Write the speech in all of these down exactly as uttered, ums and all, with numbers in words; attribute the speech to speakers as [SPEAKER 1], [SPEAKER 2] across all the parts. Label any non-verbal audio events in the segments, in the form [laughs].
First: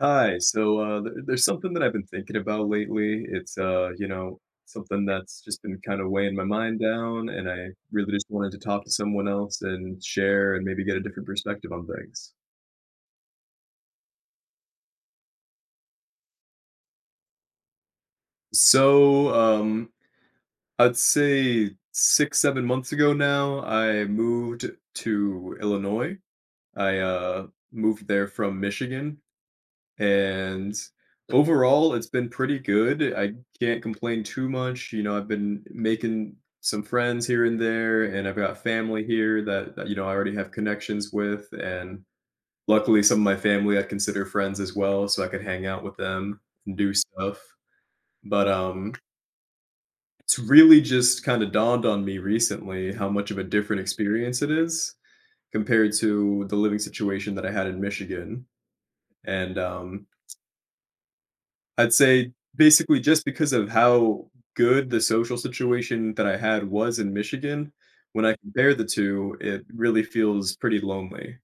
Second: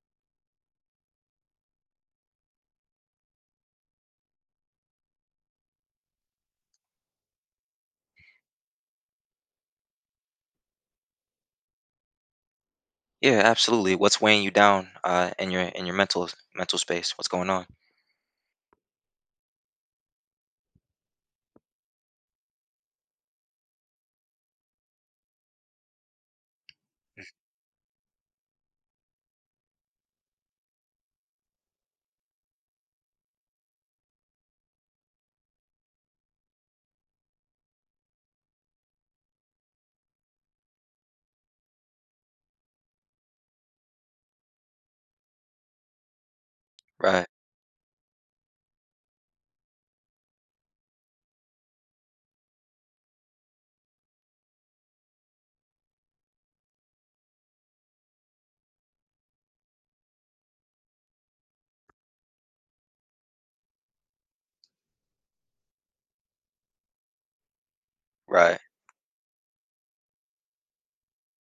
[SPEAKER 1] Hi. So uh, there- there's something that I've been thinking about lately. It's uh, you know, something that's just been kind of weighing my mind down, and I really just wanted to talk to someone else and share and maybe get a different perspective on things.
[SPEAKER 2] Yeah, absolutely. What's weighing you down uh, in your in your mental mental space? What's going on?
[SPEAKER 1] So, um, I'd say six, seven months ago now, I moved to Illinois. I uh, moved there from Michigan. And overall, it's been pretty good. I can't complain too much. You know, I've been making some friends here and there, and I've got family here that, that you know I already have connections with, and luckily some of my family I consider friends as well, so I could hang out with them and do
[SPEAKER 2] Right,
[SPEAKER 1] stuff. But um, it's really just kind of dawned on me recently how much of a different experience it is compared to the living situation that I had in Michigan. And um, I'd say basically just because of how good the social situation that I had was in Michigan, when I
[SPEAKER 2] right.
[SPEAKER 1] compare the two, it really feels pretty lonely.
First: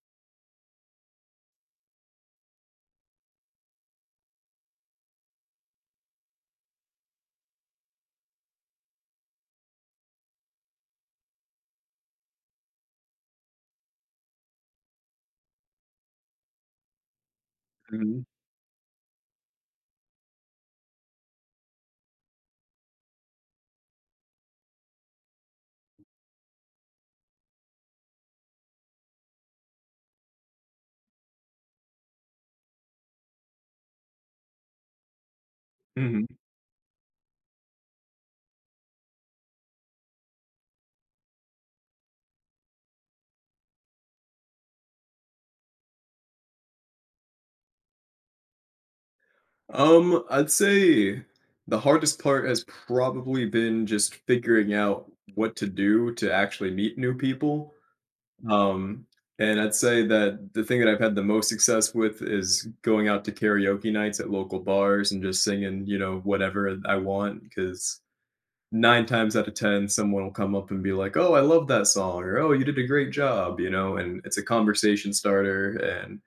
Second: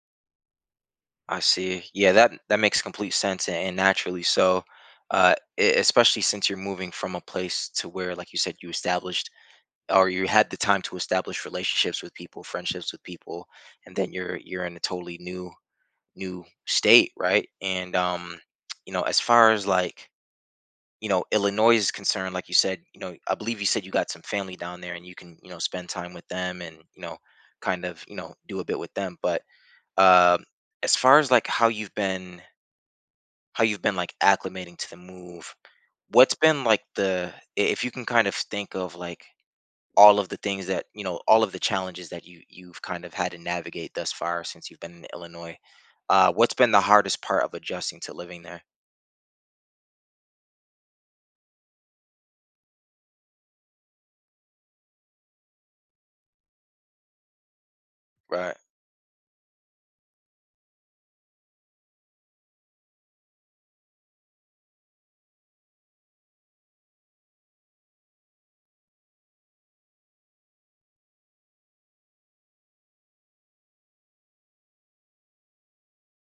[SPEAKER 2] I see. Yeah, that that makes complete sense and, and naturally so. Uh, e- especially since you're moving from a place to where, like you said, you established or you had the time to establish relationships with people, friendships with people, and then you're you're in a totally new new state, right? And
[SPEAKER 1] Mhm,
[SPEAKER 2] um, you know, as far as like you know Illinois is concerned, like you said, you know, I believe you said you got some family down there and you can, you know, spend time with them and, you know, kind of, you know, do a bit with them. But um as far as like how you've been, how you've been like acclimating to the move,
[SPEAKER 1] mhm.
[SPEAKER 2] what's been like the i- if you can kind of think of like all of the things that, you know, all of the challenges that you you've kind of had to navigate thus far since you've been in Illinois, uh what's been the hardest part of adjusting to living there?
[SPEAKER 1] Um, I'd say the hardest part has probably been just figuring out what to do to actually meet new people,
[SPEAKER 2] Right.
[SPEAKER 1] um, and I'd say that the thing that I've had the most success with is going out to karaoke nights at local bars and just singing, you know, whatever I want because nine times out of ten, someone will come up and be like, "Oh, I love that song," or "Oh, you did a great job," you know, and it's a conversation starter and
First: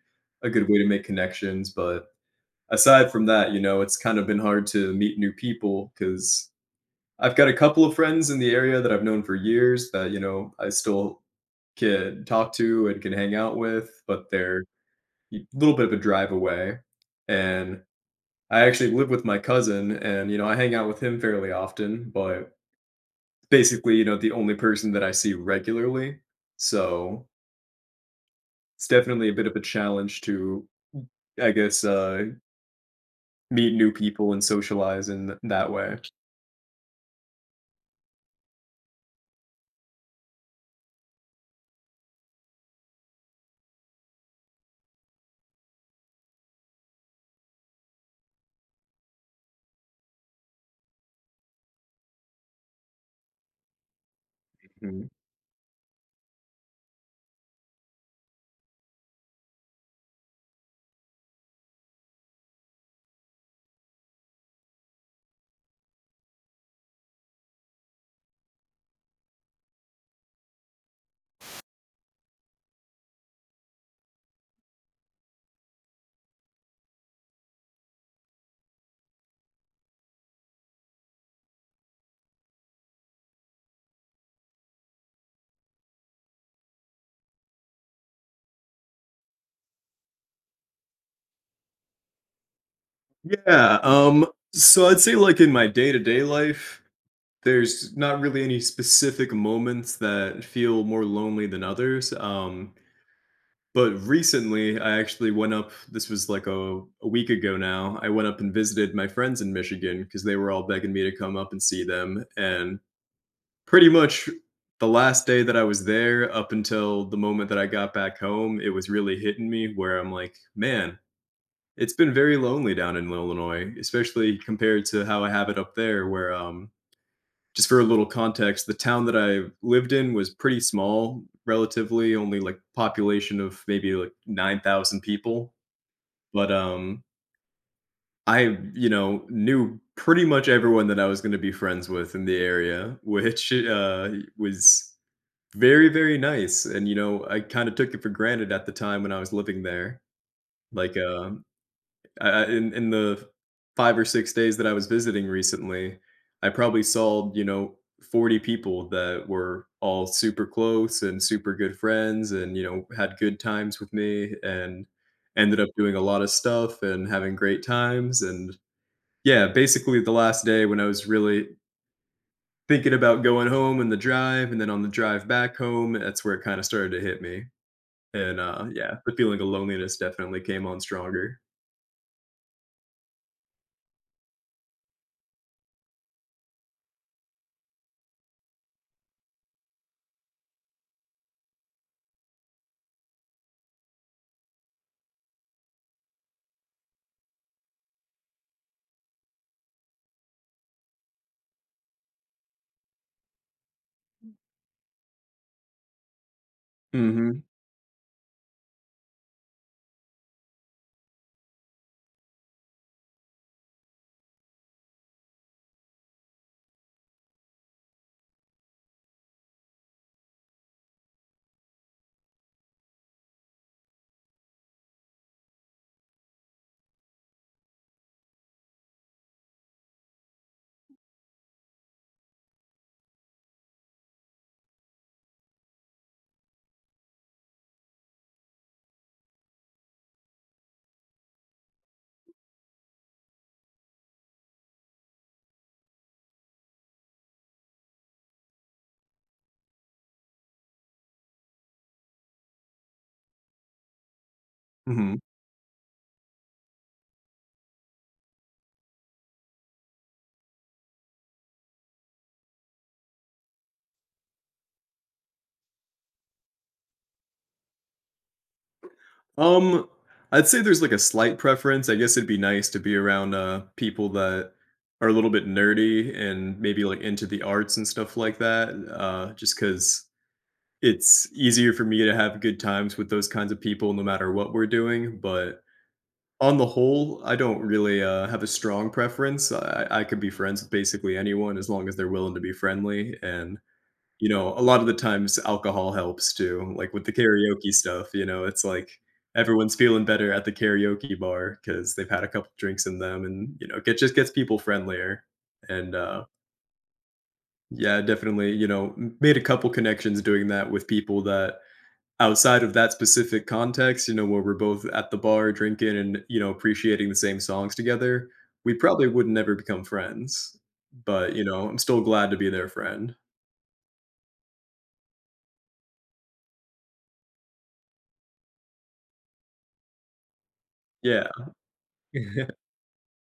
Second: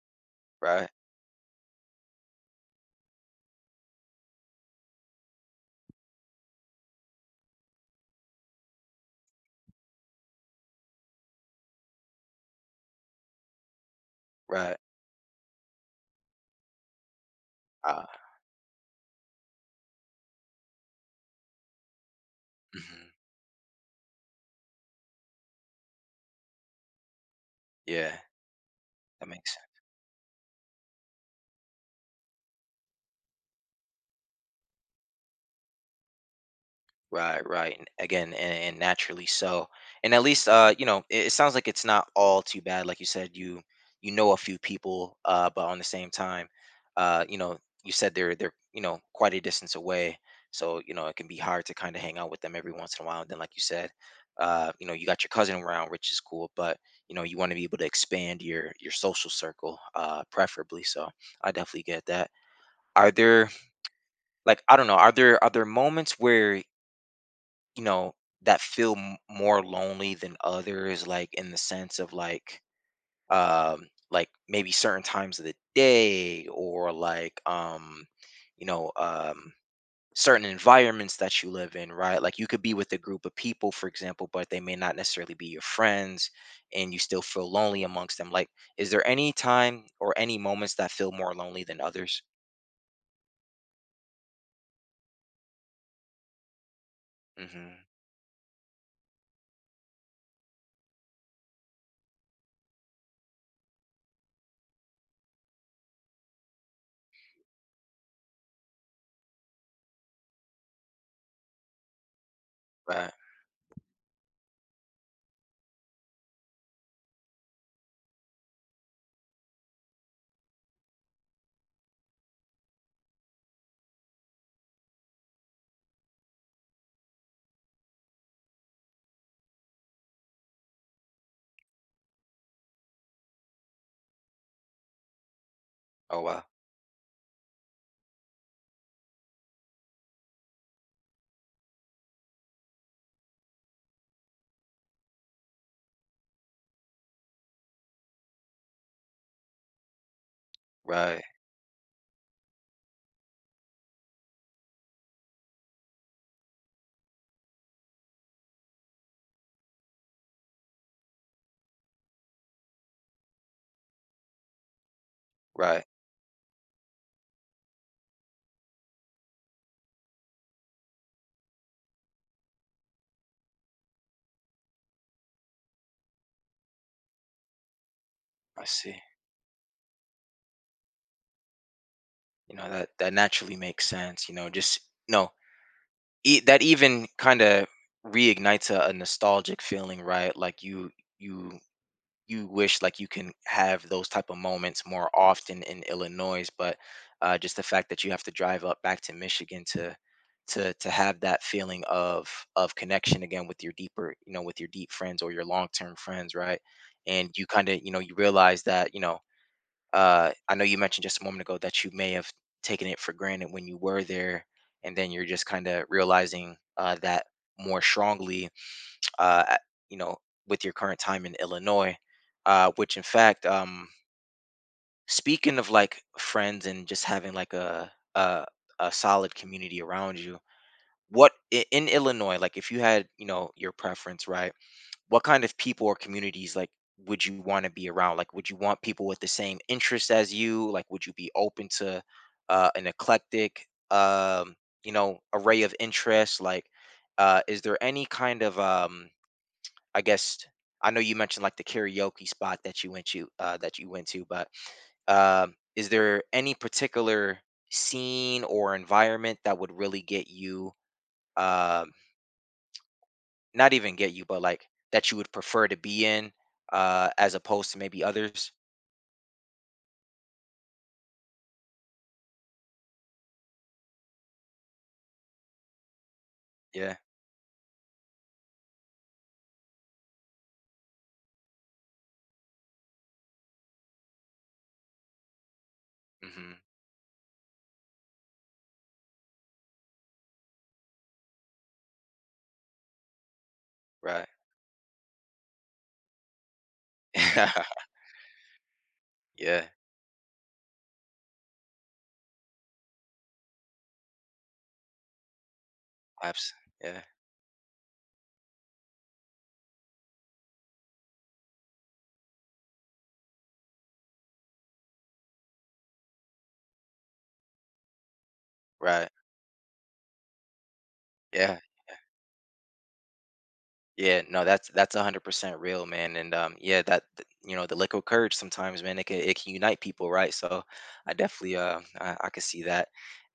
[SPEAKER 1] a good way to
[SPEAKER 2] Right.
[SPEAKER 1] make connections. But aside from that, you know, it's kind of been hard to meet new people because I've got a couple of friends in the area that I've known for years that you know I still can talk to and can hang out with, but they're
[SPEAKER 2] Right.
[SPEAKER 1] a little bit of a drive away, and
[SPEAKER 2] uh
[SPEAKER 1] I actually live with my cousin, and you know I hang out with him fairly often, but
[SPEAKER 2] mhm.
[SPEAKER 1] basically, you know, the only person that I see regularly. So
[SPEAKER 2] Yeah.
[SPEAKER 1] it's
[SPEAKER 2] That
[SPEAKER 1] definitely a bit
[SPEAKER 2] makes
[SPEAKER 1] of a
[SPEAKER 2] sense.
[SPEAKER 1] challenge to, I guess, uh, meet new people and socialize in that way.
[SPEAKER 2] Right, right. And again, and, and naturally so. And at least uh, you know, it, it sounds like it's not all too bad. Like you said, you you know a few people, uh, but on the same time, uh, you know, you said they're they're, you know, quite a distance away. So, you know, it can be hard to kind of hang out with them every once in a while. And then like you said, uh, you know, you
[SPEAKER 1] Mhm.
[SPEAKER 2] got your cousin around, which is cool. But you know, you want to be able to expand your your social circle, uh, preferably. So I definitely get that. Are there, like, I don't know, are there, are there moments where, you know, that feel m- more lonely than others, like in the sense of like, um like maybe certain times of the day, or like, um you know, um certain environments that you live in, right? Like you could be with a group of people, for example, but they may not necessarily be your friends, and you still feel lonely amongst them. Like, is there any time or any moments that feel more lonely than others?
[SPEAKER 1] Yeah. Um. So I'd say, like in my day to day life,
[SPEAKER 2] Hmm.
[SPEAKER 1] there's not really any specific moments that feel more lonely than others. Um. But recently, I actually went up. This was like a, a week ago now. I went up and visited my friends in Michigan because they were all begging me to come up and see them. And
[SPEAKER 2] Right.
[SPEAKER 1] pretty much the last day that I was there up until the moment that I got back home, it was really hitting me where I'm like, "Man, it's been very lonely down in Illinois," especially compared to how I have it up there where, um just for a little context, the town that I lived in was pretty small relatively, only, like, population of maybe, like, nine thousand people,
[SPEAKER 2] Oh wow.
[SPEAKER 1] but, um, I, you know, knew pretty much everyone that I was gonna be friends with in the area, which, uh, was very, very nice, and, you know, I kinda took it for granted at the time when I was living there. Like,
[SPEAKER 2] Right.
[SPEAKER 1] um, I I in in the five or six days that I was visiting recently, I probably saw, you know, forty people that were all super close and super good friends and, you know, had good times with me and ended
[SPEAKER 2] Right.
[SPEAKER 1] up
[SPEAKER 2] Right.
[SPEAKER 1] doing a lot of stuff and having great times, and yeah, basically the last day when I was really thinking about going home and the drive, and then on the drive back home, that's where it kinda started to hit me. And, uh,
[SPEAKER 2] I see.
[SPEAKER 1] yeah, the feeling of loneliness definitely came on stronger.
[SPEAKER 2] You know, that that naturally makes sense, you know, just no e- that even kind of reignites a, a nostalgic feeling, right? Like you, you you wish like you can have those type of moments more often in Illinois. But uh, just the fact that you have to drive up back to Michigan to to to have that feeling of of connection again with your deeper, you know, with your deep friends or your long-term friends, right? And
[SPEAKER 1] Mhm,
[SPEAKER 2] you kind of, you know, you realize that, you know, uh, I know you mentioned just a moment ago that you may have taken it for granted when you were there, and then you're just kind of realizing uh, that more strongly, uh, at- you know, with your current time in Illinois, uh, which in fact, um, speaking of like friends and just having like a a, a solid community around you, what i- in Illinois, like if you had, you know, your preference, right? What kind of people or communities, like, would you want to be around? Like would you want people with the same interests as you? Like would you be open to uh, an eclectic um you know array of interests? Like uh is there any kind of um I guess, I know you mentioned like the karaoke spot that you went to uh that you went to. But
[SPEAKER 1] mhm.
[SPEAKER 2] um is there any particular scene or environment that would really get you um not even get you, but like that you would prefer to be in, uh, as opposed to maybe others?
[SPEAKER 1] Um, I'd say there's, like, a slight preference. I guess it'd be nice to be around, uh, people that are a little bit nerdy and maybe,
[SPEAKER 2] Yeah.
[SPEAKER 1] like, into the arts and stuff like that, uh, just because it's easier for me to have good times with those kinds of people no matter what we're doing, but on
[SPEAKER 2] Mhm.
[SPEAKER 1] the whole, I don't really, uh, have a strong preference. I I could be friends with basically anyone as long as they're willing to be friendly, and
[SPEAKER 2] Right.
[SPEAKER 1] you know, a lot of the times alcohol helps too, like with the karaoke
[SPEAKER 2] [laughs]
[SPEAKER 1] stuff, you know, it's like
[SPEAKER 2] Yeah.
[SPEAKER 1] everyone's feeling better at the karaoke bar because 'cause they've had a couple drinks in them and, you know, it just gets people friendlier. And, uh,
[SPEAKER 2] Abs Yeah.
[SPEAKER 1] yeah, definitely, you know, m made a couple connections doing that with people that outside of that specific context, you know, where we're both at the bar drinking and, you know, appreciating the same songs together, we probably
[SPEAKER 2] Right.
[SPEAKER 1] would never become friends, but, you
[SPEAKER 2] Yeah.
[SPEAKER 1] know, I'm still glad to be their friend.
[SPEAKER 2] Yeah, no, that's that's one hundred percent real, man. And um, yeah, that th- you know, the liquid courage sometimes, man, it can, it can unite people, right? So I
[SPEAKER 1] Yeah.
[SPEAKER 2] definitely uh I, I could
[SPEAKER 1] [laughs]
[SPEAKER 2] see that.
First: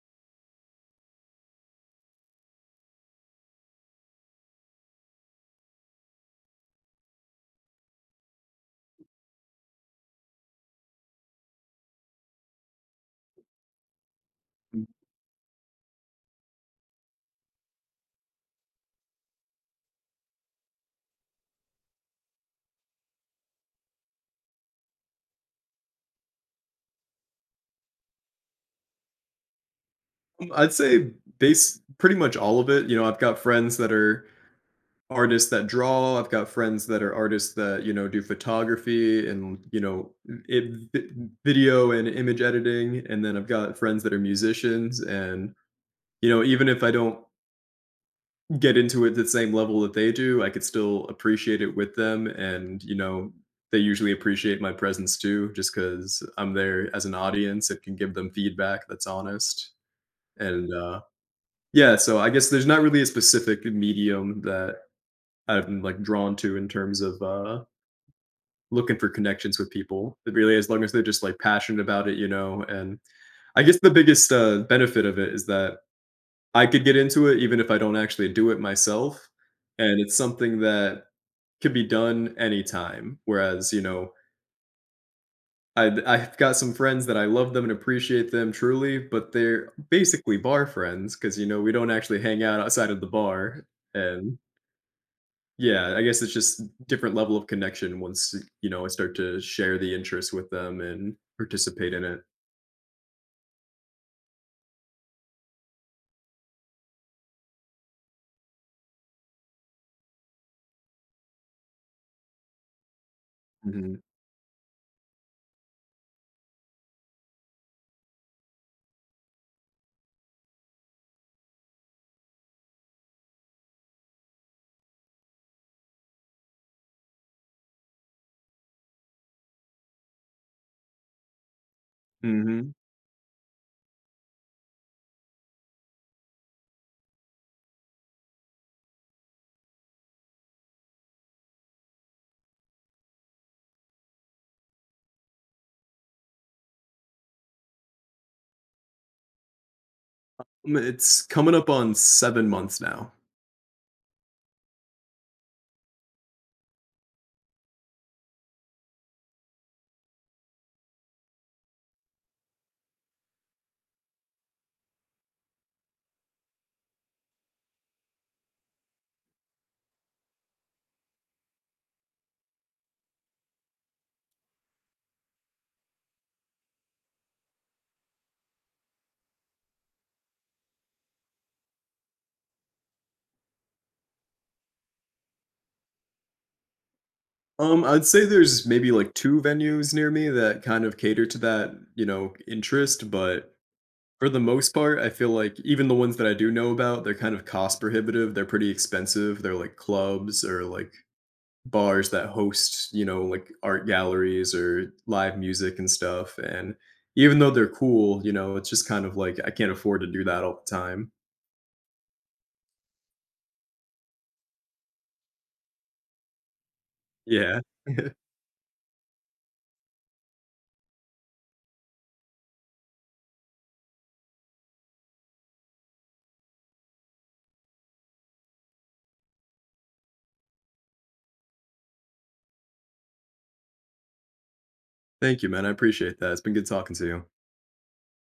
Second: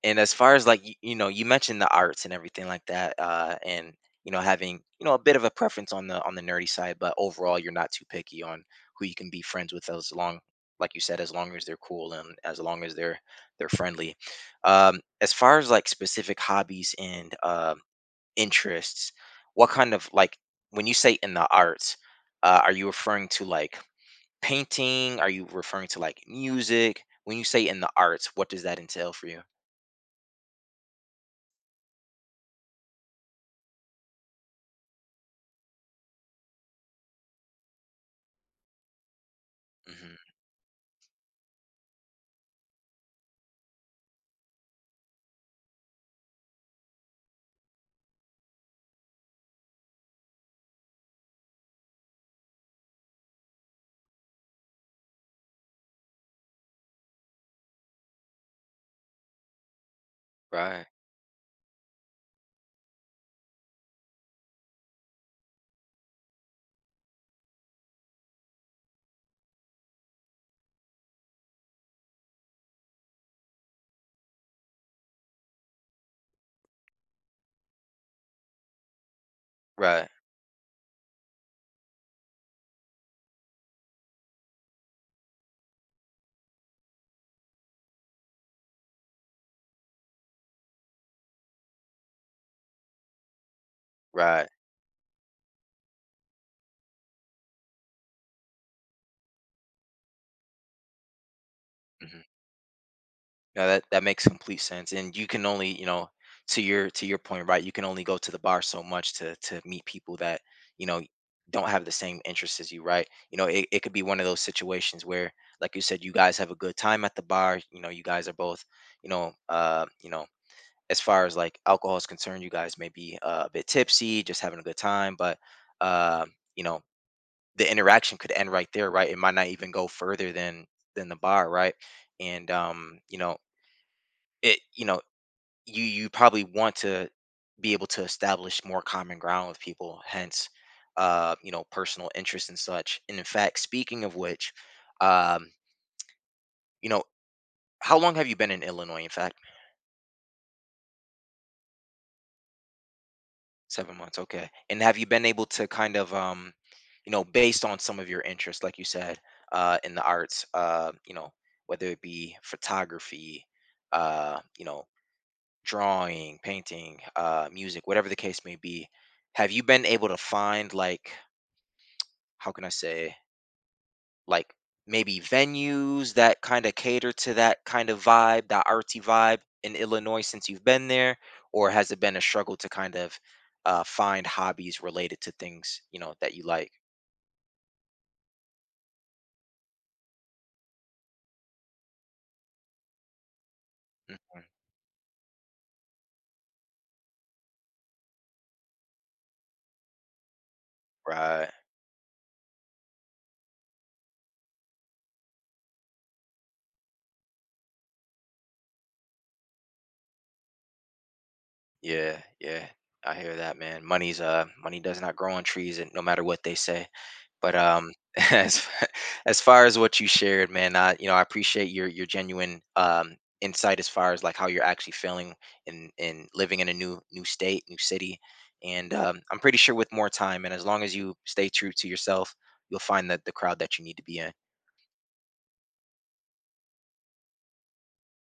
[SPEAKER 2] And as far as like you, you know, you mentioned the arts and everything like that, uh, and you know, having, you know, a bit of a preference on the on the nerdy side, but overall, you're not too picky on who you can be friends with, as long, like you said, as long as they're cool and as long as they're they're friendly. Um, as far as like specific hobbies and um interests, what kind of like, when you say in the arts, uh, are you referring to like painting? Are you referring to like music? When you say in the arts, what does that entail for you?
[SPEAKER 1] I'd say base pretty much all of it. You know, I've got friends that are artists that draw. I've got friends that are artists that you know do photography and you know
[SPEAKER 2] Hmm.
[SPEAKER 1] it, vi- video and image editing. And then I've got friends that are musicians. And you know, even if I don't get into it to the same level that they do, I could still appreciate it with them. And you know, they usually appreciate my presence too, just because I'm there as an audience. It can give them feedback that's honest. And
[SPEAKER 2] Right,
[SPEAKER 1] uh, Yeah, so I guess there's not really a specific medium that I'm like drawn to in terms of uh looking for connections with people. It really as long as they're just like passionate about it, you know, and I guess the biggest uh benefit of it is that I could get into it even if I don't actually do it myself. And
[SPEAKER 2] right,
[SPEAKER 1] it's something that could be done anytime. Whereas, you know, I I've got some friends that I love them and appreciate them truly, but they're basically bar friends because you know we don't actually hang out outside of the bar. And
[SPEAKER 2] right.
[SPEAKER 1] yeah, I guess it's just different level of connection once, you know, I start to share the interest with them and participate in
[SPEAKER 2] Mm-hmm.
[SPEAKER 1] it.
[SPEAKER 2] Yeah, that that makes complete sense. And you can only, you know, to your, to your point, right? You can only go to the bar so much to to meet people that, you know, don't have the same interests as you, right? You know, it, it could
[SPEAKER 1] Mhm,
[SPEAKER 2] be one of those situations where, like you said, you guys have a good time at the bar. You know, you guys are both, you know, uh, you know, as far as like alcohol is concerned, you guys may be, uh, a bit tipsy, just having a good time. But uh, you know, the interaction could end right there, right? It might not even go further than than the bar, right? And
[SPEAKER 1] mhm.
[SPEAKER 2] um, you know, it, you know, you you probably want to be able to establish more common ground with people, hence uh you know personal interests and such. And in fact, speaking of which, um you know, how long have you been in Illinois, in fact?
[SPEAKER 1] Um, it's coming up on seven months now.
[SPEAKER 2] Seven months, okay. And have you been able to kind of um you know, based on some of your interests, like you said, uh in the arts, uh you know, whether it be photography, uh you know, drawing, painting, uh music, whatever the case may be, have you been able to find like, how can I say, like maybe venues that kind of cater to that kind of vibe, that artsy vibe in Illinois since you've been there? Or has it been a struggle to kind of uh, find hobbies related to things, you know, that you like?
[SPEAKER 1] Um, I'd say there's maybe, like, two venues near me that kind of cater to that, you know, interest, but for the
[SPEAKER 2] Mhm.
[SPEAKER 1] most part, I feel like even the ones that I do know about, they're kind of cost prohibitive, they're pretty expensive, they're like clubs or, like,
[SPEAKER 2] Right.
[SPEAKER 1] bars that host, you know, like art galleries or live music and stuff. And even though they're cool, you know, it's just kind of like I can't afford to do that all the time.
[SPEAKER 2] Yeah, yeah. I hear that, man. Money's uh money does not grow on trees, and no matter what they say. But
[SPEAKER 1] Yeah.
[SPEAKER 2] um
[SPEAKER 1] [laughs]
[SPEAKER 2] [laughs] as f- as far as what you shared, man, I, you know, I appreciate your your genuine um insight as far as like how you're actually feeling in in living in a new new state, new city. And um I'm pretty sure with more time and as long as you stay true to yourself, you'll find that the crowd that you need to be in.
[SPEAKER 1] Thank you, man. I appreciate that. It's been good talking to you.